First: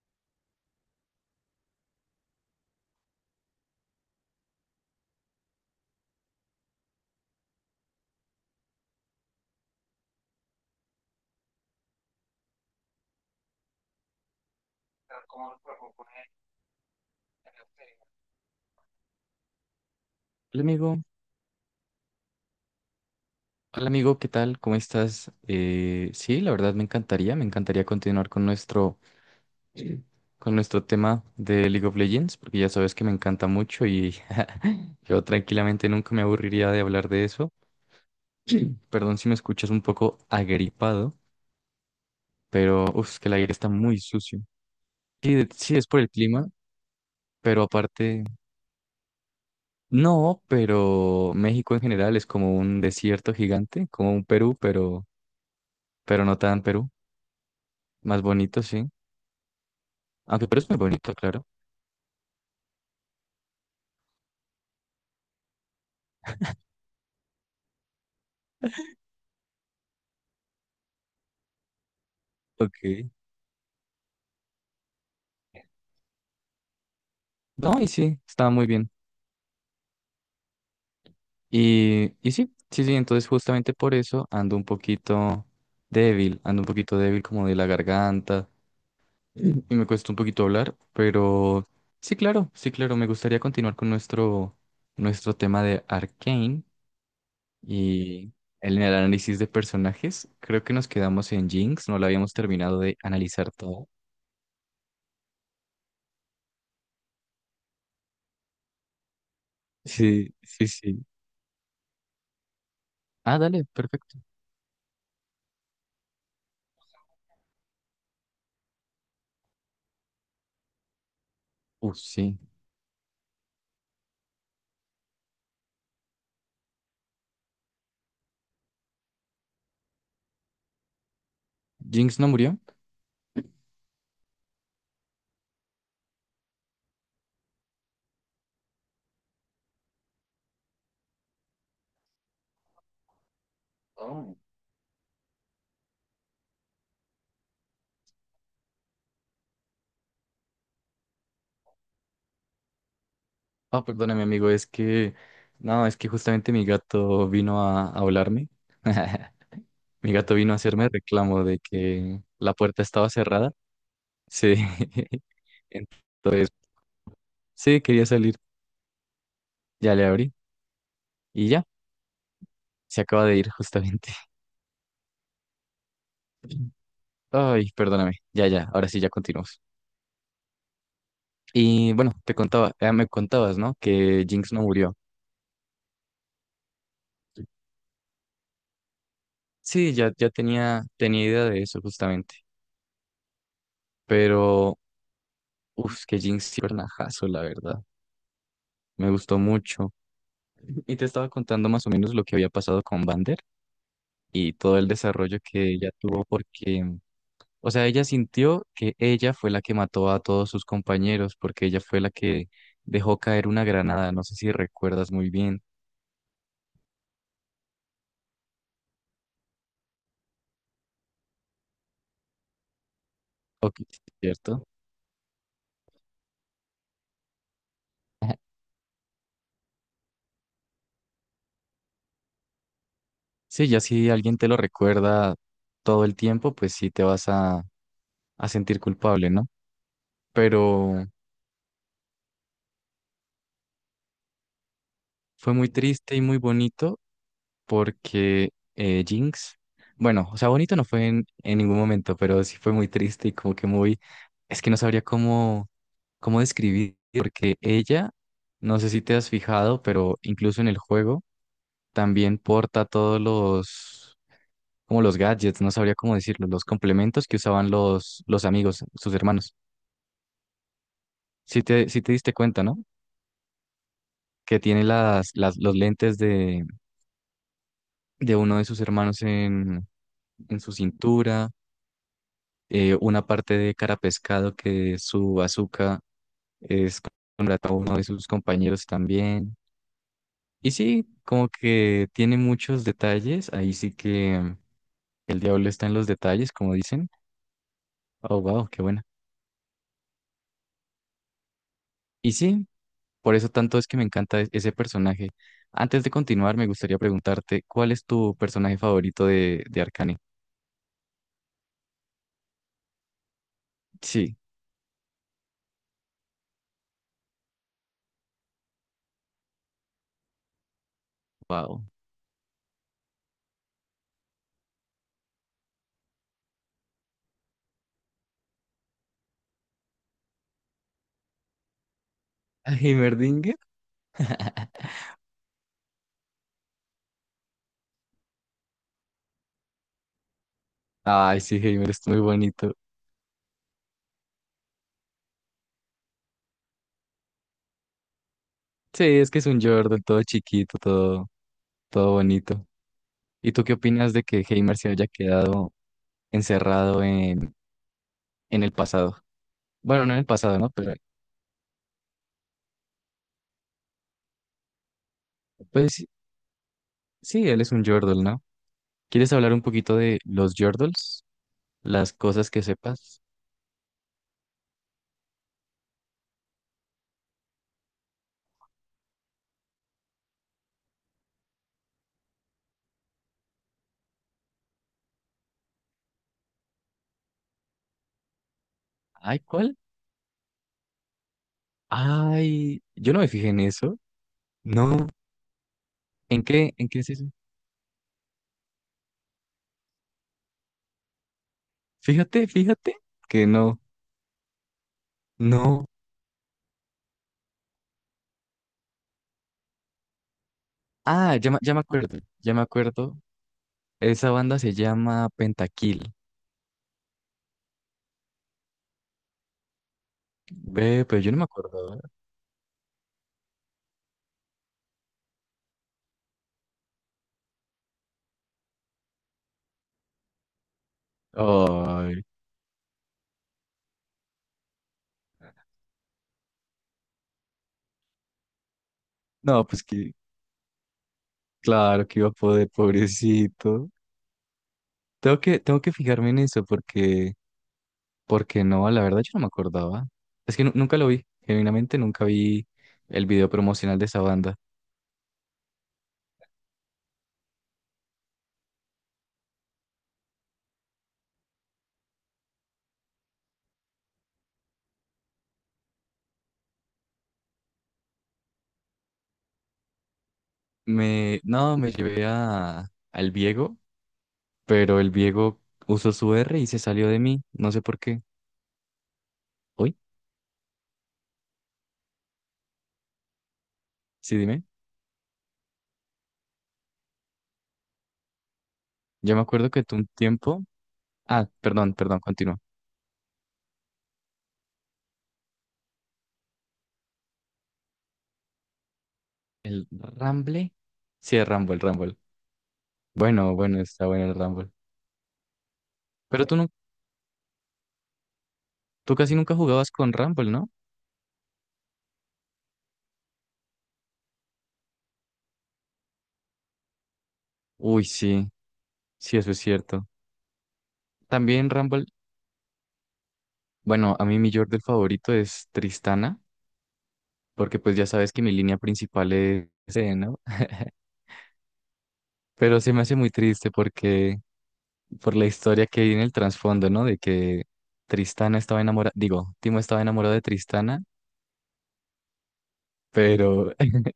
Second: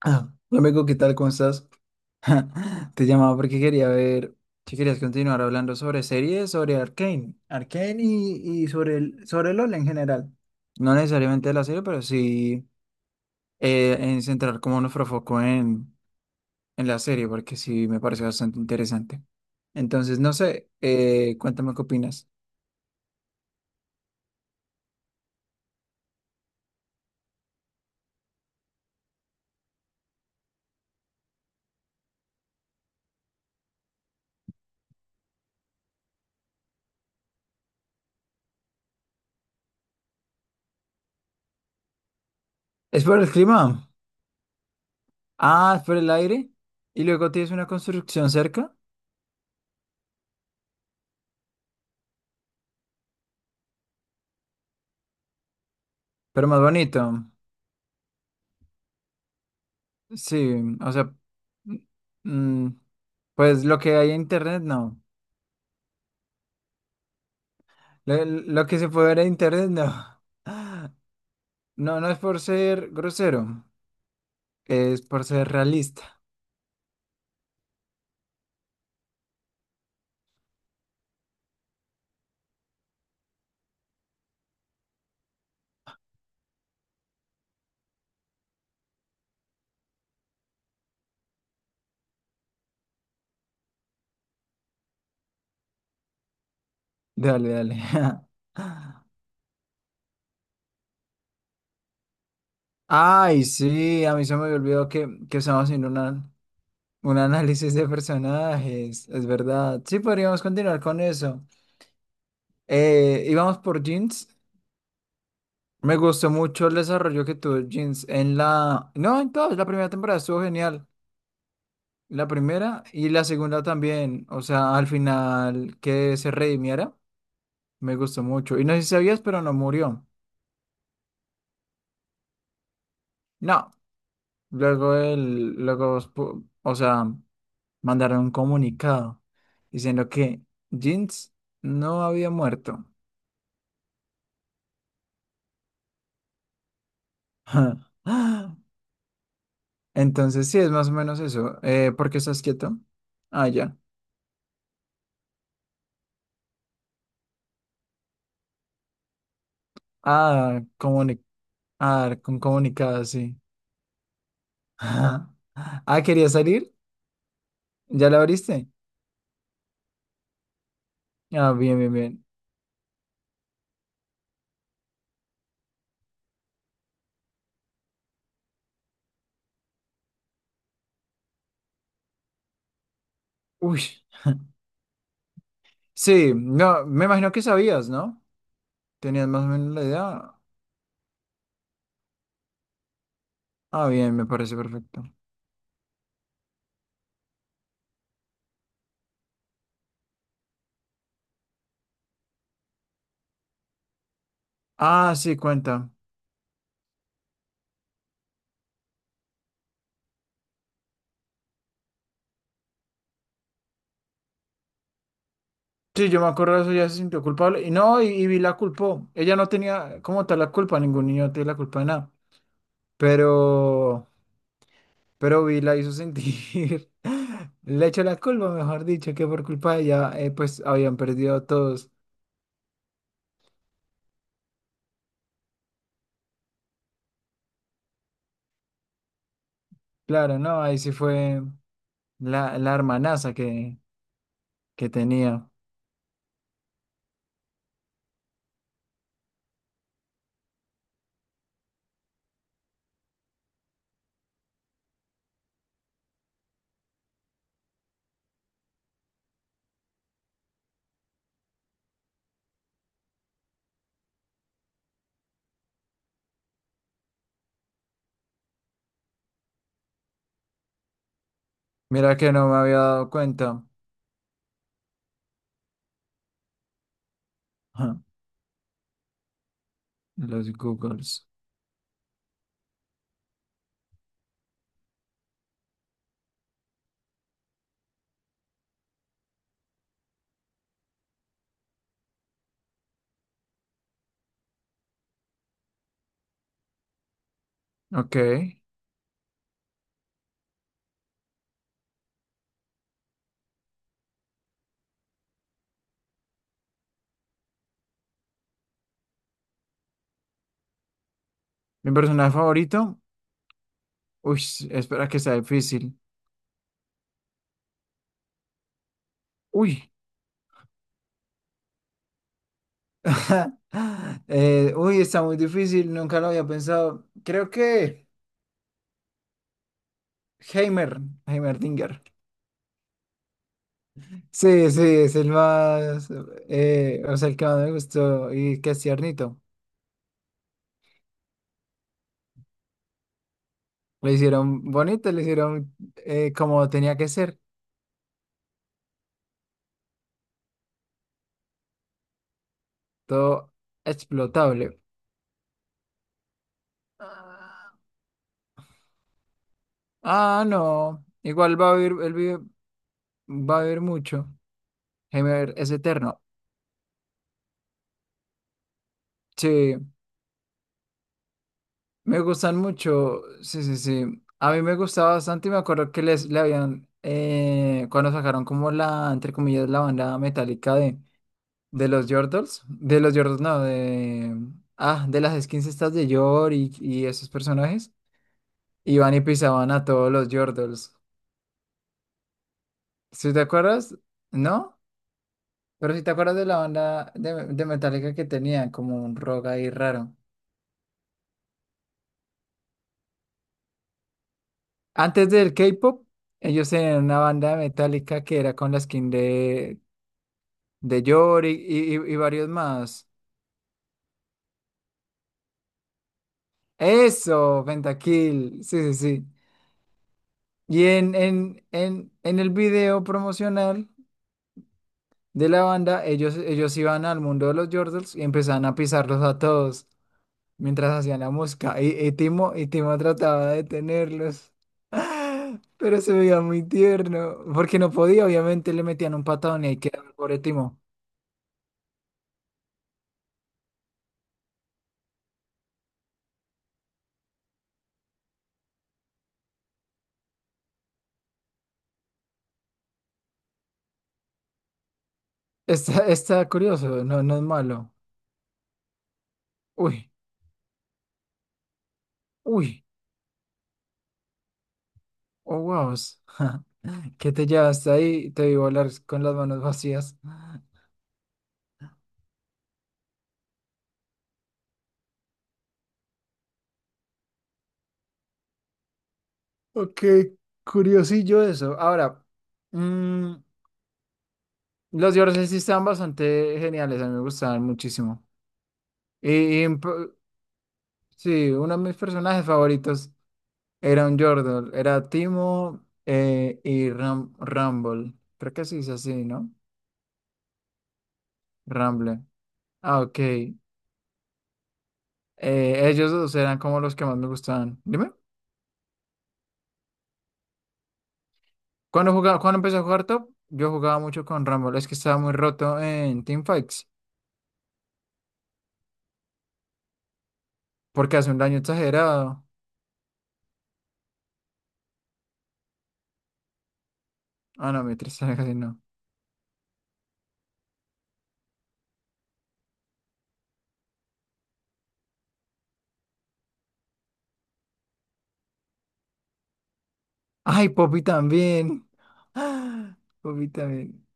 Ah, Rebeco, ¿qué tal? ¿Cómo estás? Te llamaba porque quería ver si querías continuar hablando sobre series, sobre Arcane, Arcane y sobre sobre LOL en general. No necesariamente de la serie, pero sí en centrar como nuestro foco en la serie, porque sí me parece bastante interesante. Entonces, no Hola sé, amigo, cuéntame qué opinas. hola amigo, ¿qué tal? ¿Cómo estás? Sí, la verdad me encantaría continuar con con nuestro tema de League of Legends, porque ya sabes que me encanta mucho y yo tranquilamente nunca me aburriría de hablar de eso. Perdón si me escuchas un poco agripado, pero ¿Es uf, por que el el aire está clima? muy sucio. Sí, sí, Ah, ¿es es por por el el clima, aire? ¿Y luego tienes pero una aparte, construcción cerca? no, pero México en general es como un desierto gigante, como un Perú, pero no Pero más tan Perú, bonito. más bonito, sí. Aunque Sí, pero es muy o bonito, sea, claro. mm, pues lo que hay en internet no. Lo que se puede ver en internet no. No, no es por ser Ok. grosero, es por ser realista. No, y sí, estaba muy bien. Y sí, sí, sí, entonces justamente por eso ando un poquito débil, ando un poquito débil como de la garganta y me cuesta un poquito hablar, pero sí, claro, sí, claro, me gustaría continuar con nuestro tema de Arcane Dale, dale. y el análisis de personajes. Creo que nos quedamos en Jinx, no la habíamos terminado de Ay, analizar todo. sí, a mí se me olvidó que estamos haciendo una- un análisis de personajes, es verdad. Sí, Sí, podríamos sí, continuar con sí. eso. Ah, Íbamos dale, por perfecto. Jeans. Me gustó mucho el desarrollo que tuvo Jeans en la... No, en toda la primera temporada estuvo genial. La Sí. primera y la segunda también, o sea, al final que se redimiera, me gustó mucho. Y no sé si sabías, pero no murió. ¿Jinx no murió? No, luego él luego, spu- o sea, mandaron un comunicado diciendo que Jinx no había muerto. Entonces sí, es más o menos eso. ¿Por qué estás quieto? Ah, ya. Ah, perdóname, amigo, no, es que justamente mi gato vino a hablarme. Mi gato vino a Ah, hacerme reclamo de ah, que con la puerta comunicado, estaba sí. cerrada. Sí. Ah, ¿quería Entonces, salir? sí, quería ¿Ya la salir. abriste? Ya le abrí y Ah, ya, bien, bien, bien. se acaba de ir justamente. Ay, perdóname. Ya, ya, ahora sí, ya continuamos. Y bueno, te contaba, me contabas, ¿no? Uy, Que Jinx no murió. sí, no, me imagino que sabías, ¿no? Tenías más o menos la Sí, ya idea. Tenía idea de eso justamente. Ah, bien, me parece Pero, perfecto. uff, que Jinx sí fue un ajazo, la verdad. Me gustó mucho. Y te estaba contando más o menos lo que había pasado con Vander y todo el Ah, sí, desarrollo que ella cuenta. tuvo porque, o sea, ella sintió que ella fue la que mató a todos sus compañeros porque ella fue la que dejó caer una granada. No sé si recuerdas muy bien. Sí, yo me acuerdo de eso, ya se sintió culpable. Y no, y Vi la culpó. Ella no tenía como tal la culpa, ningún niño tiene la culpa de nada. Ok, Pero, ¿cierto? pero Vi la hizo sentir. Le echó la Ajá. culpa, mejor dicho, que por culpa de ella, pues habían perdido a todos. Sí, ya si alguien te lo recuerda todo el tiempo, pues sí te vas a sentir culpable, ¿no? Claro, no, ahí sí Pero fue la hermanaza que tenía. fue muy triste y muy bonito porque Jinx, bueno, o sea, bonito no fue en ningún momento, pero sí fue muy triste y como que muy, es que no sabría cómo, cómo describir, porque ella, no sé si te has fijado, pero incluso en el juego también porta todos como los gadgets, no sabría cómo decirlo, los complementos que usaban los amigos, sus hermanos. Si te Mira diste que no me cuenta, ¿no? había dado cuenta. Que tiene los lentes de uno de sus hermanos Los en su Googles. cintura una parte de cara pescado que su azúcar es contratado a uno de sus compañeros también. Y sí, como que tiene muchos detalles, ahí sí que el diablo está en los detalles, como dicen. Ok. Oh, wow, qué buena. Y sí, por eso tanto es que me encanta ese personaje. Antes de continuar, me gustaría preguntarte, ¿cuál es tu personaje favorito de Arcane? Mi personaje favorito. Sí, Uy, espera que sea difícil. Uy. wow. Está muy difícil. Nunca lo había pensado. Creo que Heimer. Heimerdinger. ¿A ¿Heimerdinger? Sí, sí, es el más. O sea, el que más me gustó. Y que es tiernito. Ay, sí, Heimer es muy bonito. Lo hicieron bonito, lo hicieron como tenía que ser. Sí, es que es un Jordan todo chiquito, todo, todo bonito. Todo ¿Y tú qué opinas de que Heimer explotable. se haya quedado encerrado en el pasado? Bueno, no en el Ah, pasado, ¿no? Pero no. Igual va a vivir, va a vivir mucho. Heimer es pues sí, eterno. sí, él es un Yordle, ¿no? ¿Quieres hablar un Sí, poquito de los Yordles? Las me cosas gustan que sepas. mucho. Sí, sí, sí. A mí me gustaba bastante y me acuerdo que les le habían, cuando sacaron como la, entre comillas, la banda metálica de los Yordles, no, ah, de las skins estas de Yor y esos personajes, iban y Ay, pisaban ¿cuál? a todos los Yordles. Ay, yo no me ¿Sí te fijé en acuerdas? eso. ¿No? No. Pero si te acuerdas ¿En de la qué? ¿En qué es banda eso? De Metallica que tenía como un rock ahí raro. Fíjate, fíjate que no. Antes del No. K-pop, ellos tenían una banda metálica que era con la skin de Ah, Yor y, ya me y- y acuerdo. varios Ya me más. acuerdo. Esa banda se llama Pentakill. Eso, Pentakill. Sí, sí, sí. Y Ve, en, pero yo no me en, acuerdo, ¿eh? en, en el video promocional de la banda, ellos iban al mundo de los Jordals y empezaban a pisarlos a todos mientras hacían la música. Y, y Ay. Timo, y Timo trataba de detenerlos. Pero se veía muy tierno, porque no podía, obviamente le metían un patadón No, y ahí pues quedaba que el pobre Timo. claro que iba a poder, pobrecito. Tengo que fijarme en eso porque, porque no, la verdad yo no me acordaba. Es que nunca lo vi, genuinamente nunca vi el video promocional de esa banda. Está curioso, no es malo. Uy, uy, oh wow. ¿Qué te llevaste ahí? Te vi volar con las manos vacías. No, me llevé al Viego, pero el Viego usó su R y se salió de mí, no sé por qué. ¿Hoy? Ok, curiosillo eso. Ahora, mm, Sí, dime. los dioses sí estaban bastante geniales, a mí me gustaban muchísimo. Y, Yo me acuerdo y, que p- tú un tiempo... Ah, sí, uno de mis perdón, personajes continúa. favoritos era un Yordle, era Timo y Ram Rumble. Creo que se dice así, ¿no? ¿El Ramble? Sí, el Rumble, el Rumble. Rumble. Ah, Bueno, ok. bueno, está bueno el Rumble. Ellos dos Pero tú, eran no, como los que más me gustaban. Dime, tú casi nunca jugabas con Rumble, ¿no? cuando jugaba, cuando empecé a jugar Top, yo jugaba mucho con Rumble. Es que estaba muy roto en Teamfights, Uy, sí, sí, eso es cierto. porque hace un daño También Rumble, exagerado. bueno, a mí mi Yordle favorito es Tristana, Ah, porque no, pues ya mientras sabes que mi casi línea no. principal es ese, ¿no? Pero se me hace muy triste porque, por la historia que hay en el trasfondo, ¿no? De que Tristana estaba enamorada, digo, Timo estaba enamorado de Ay, Tristana, Poppy también. Ah, Poppy pero, también.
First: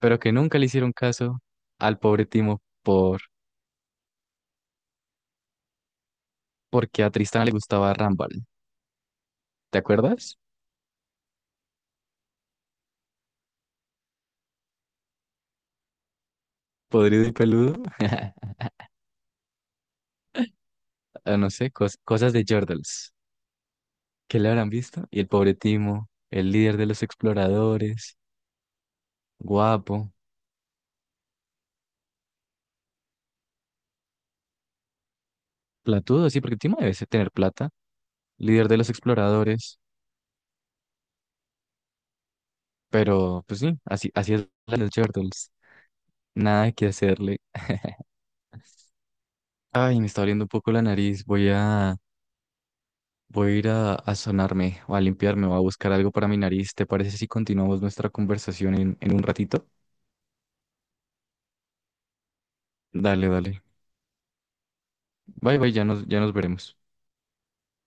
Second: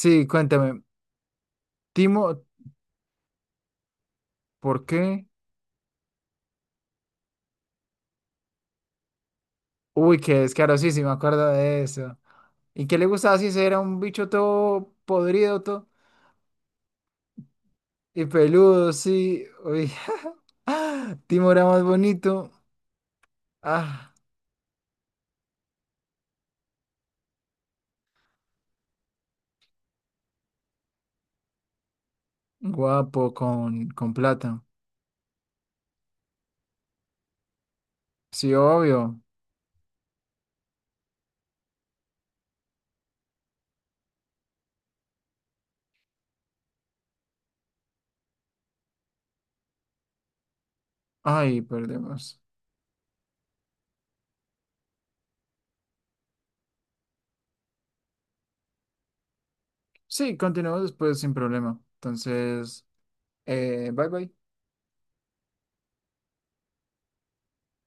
pero que nunca le cuéntame. hicieron caso al Timo, pobre Timo por, ¿por qué? porque a Tristana le gustaba Rumble. ¿Te Uy, qué acuerdas? descaro, sí, sí, me acuerdo de eso. ¿Y qué le gustaba si ese era un bicho todo podrido, todo Podrido y peludo. y peludo, sí? Uy, Ah, no Timo era sé, más cosas de bonito. Yordles. Ah. ¿Qué le habrán visto? Y el pobre Timo, el líder de los exploradores, guapo, Guapo con plata. platudo, sí, porque Timo tener plata, Sí, líder de los obvio. exploradores, pero pues sí, así, así es la de los Turtles, nada que hacerle. Ay, me está doliendo un poco la nariz, Ay, perdemos. voy a ir a sonarme o a limpiarme o a buscar algo para mi nariz. ¿Te parece si continuamos nuestra conversación en un ratito? Sí, continuamos después sin problema. Entonces, Dale, dale. Bye bye. Bye, bye, ya nos veremos.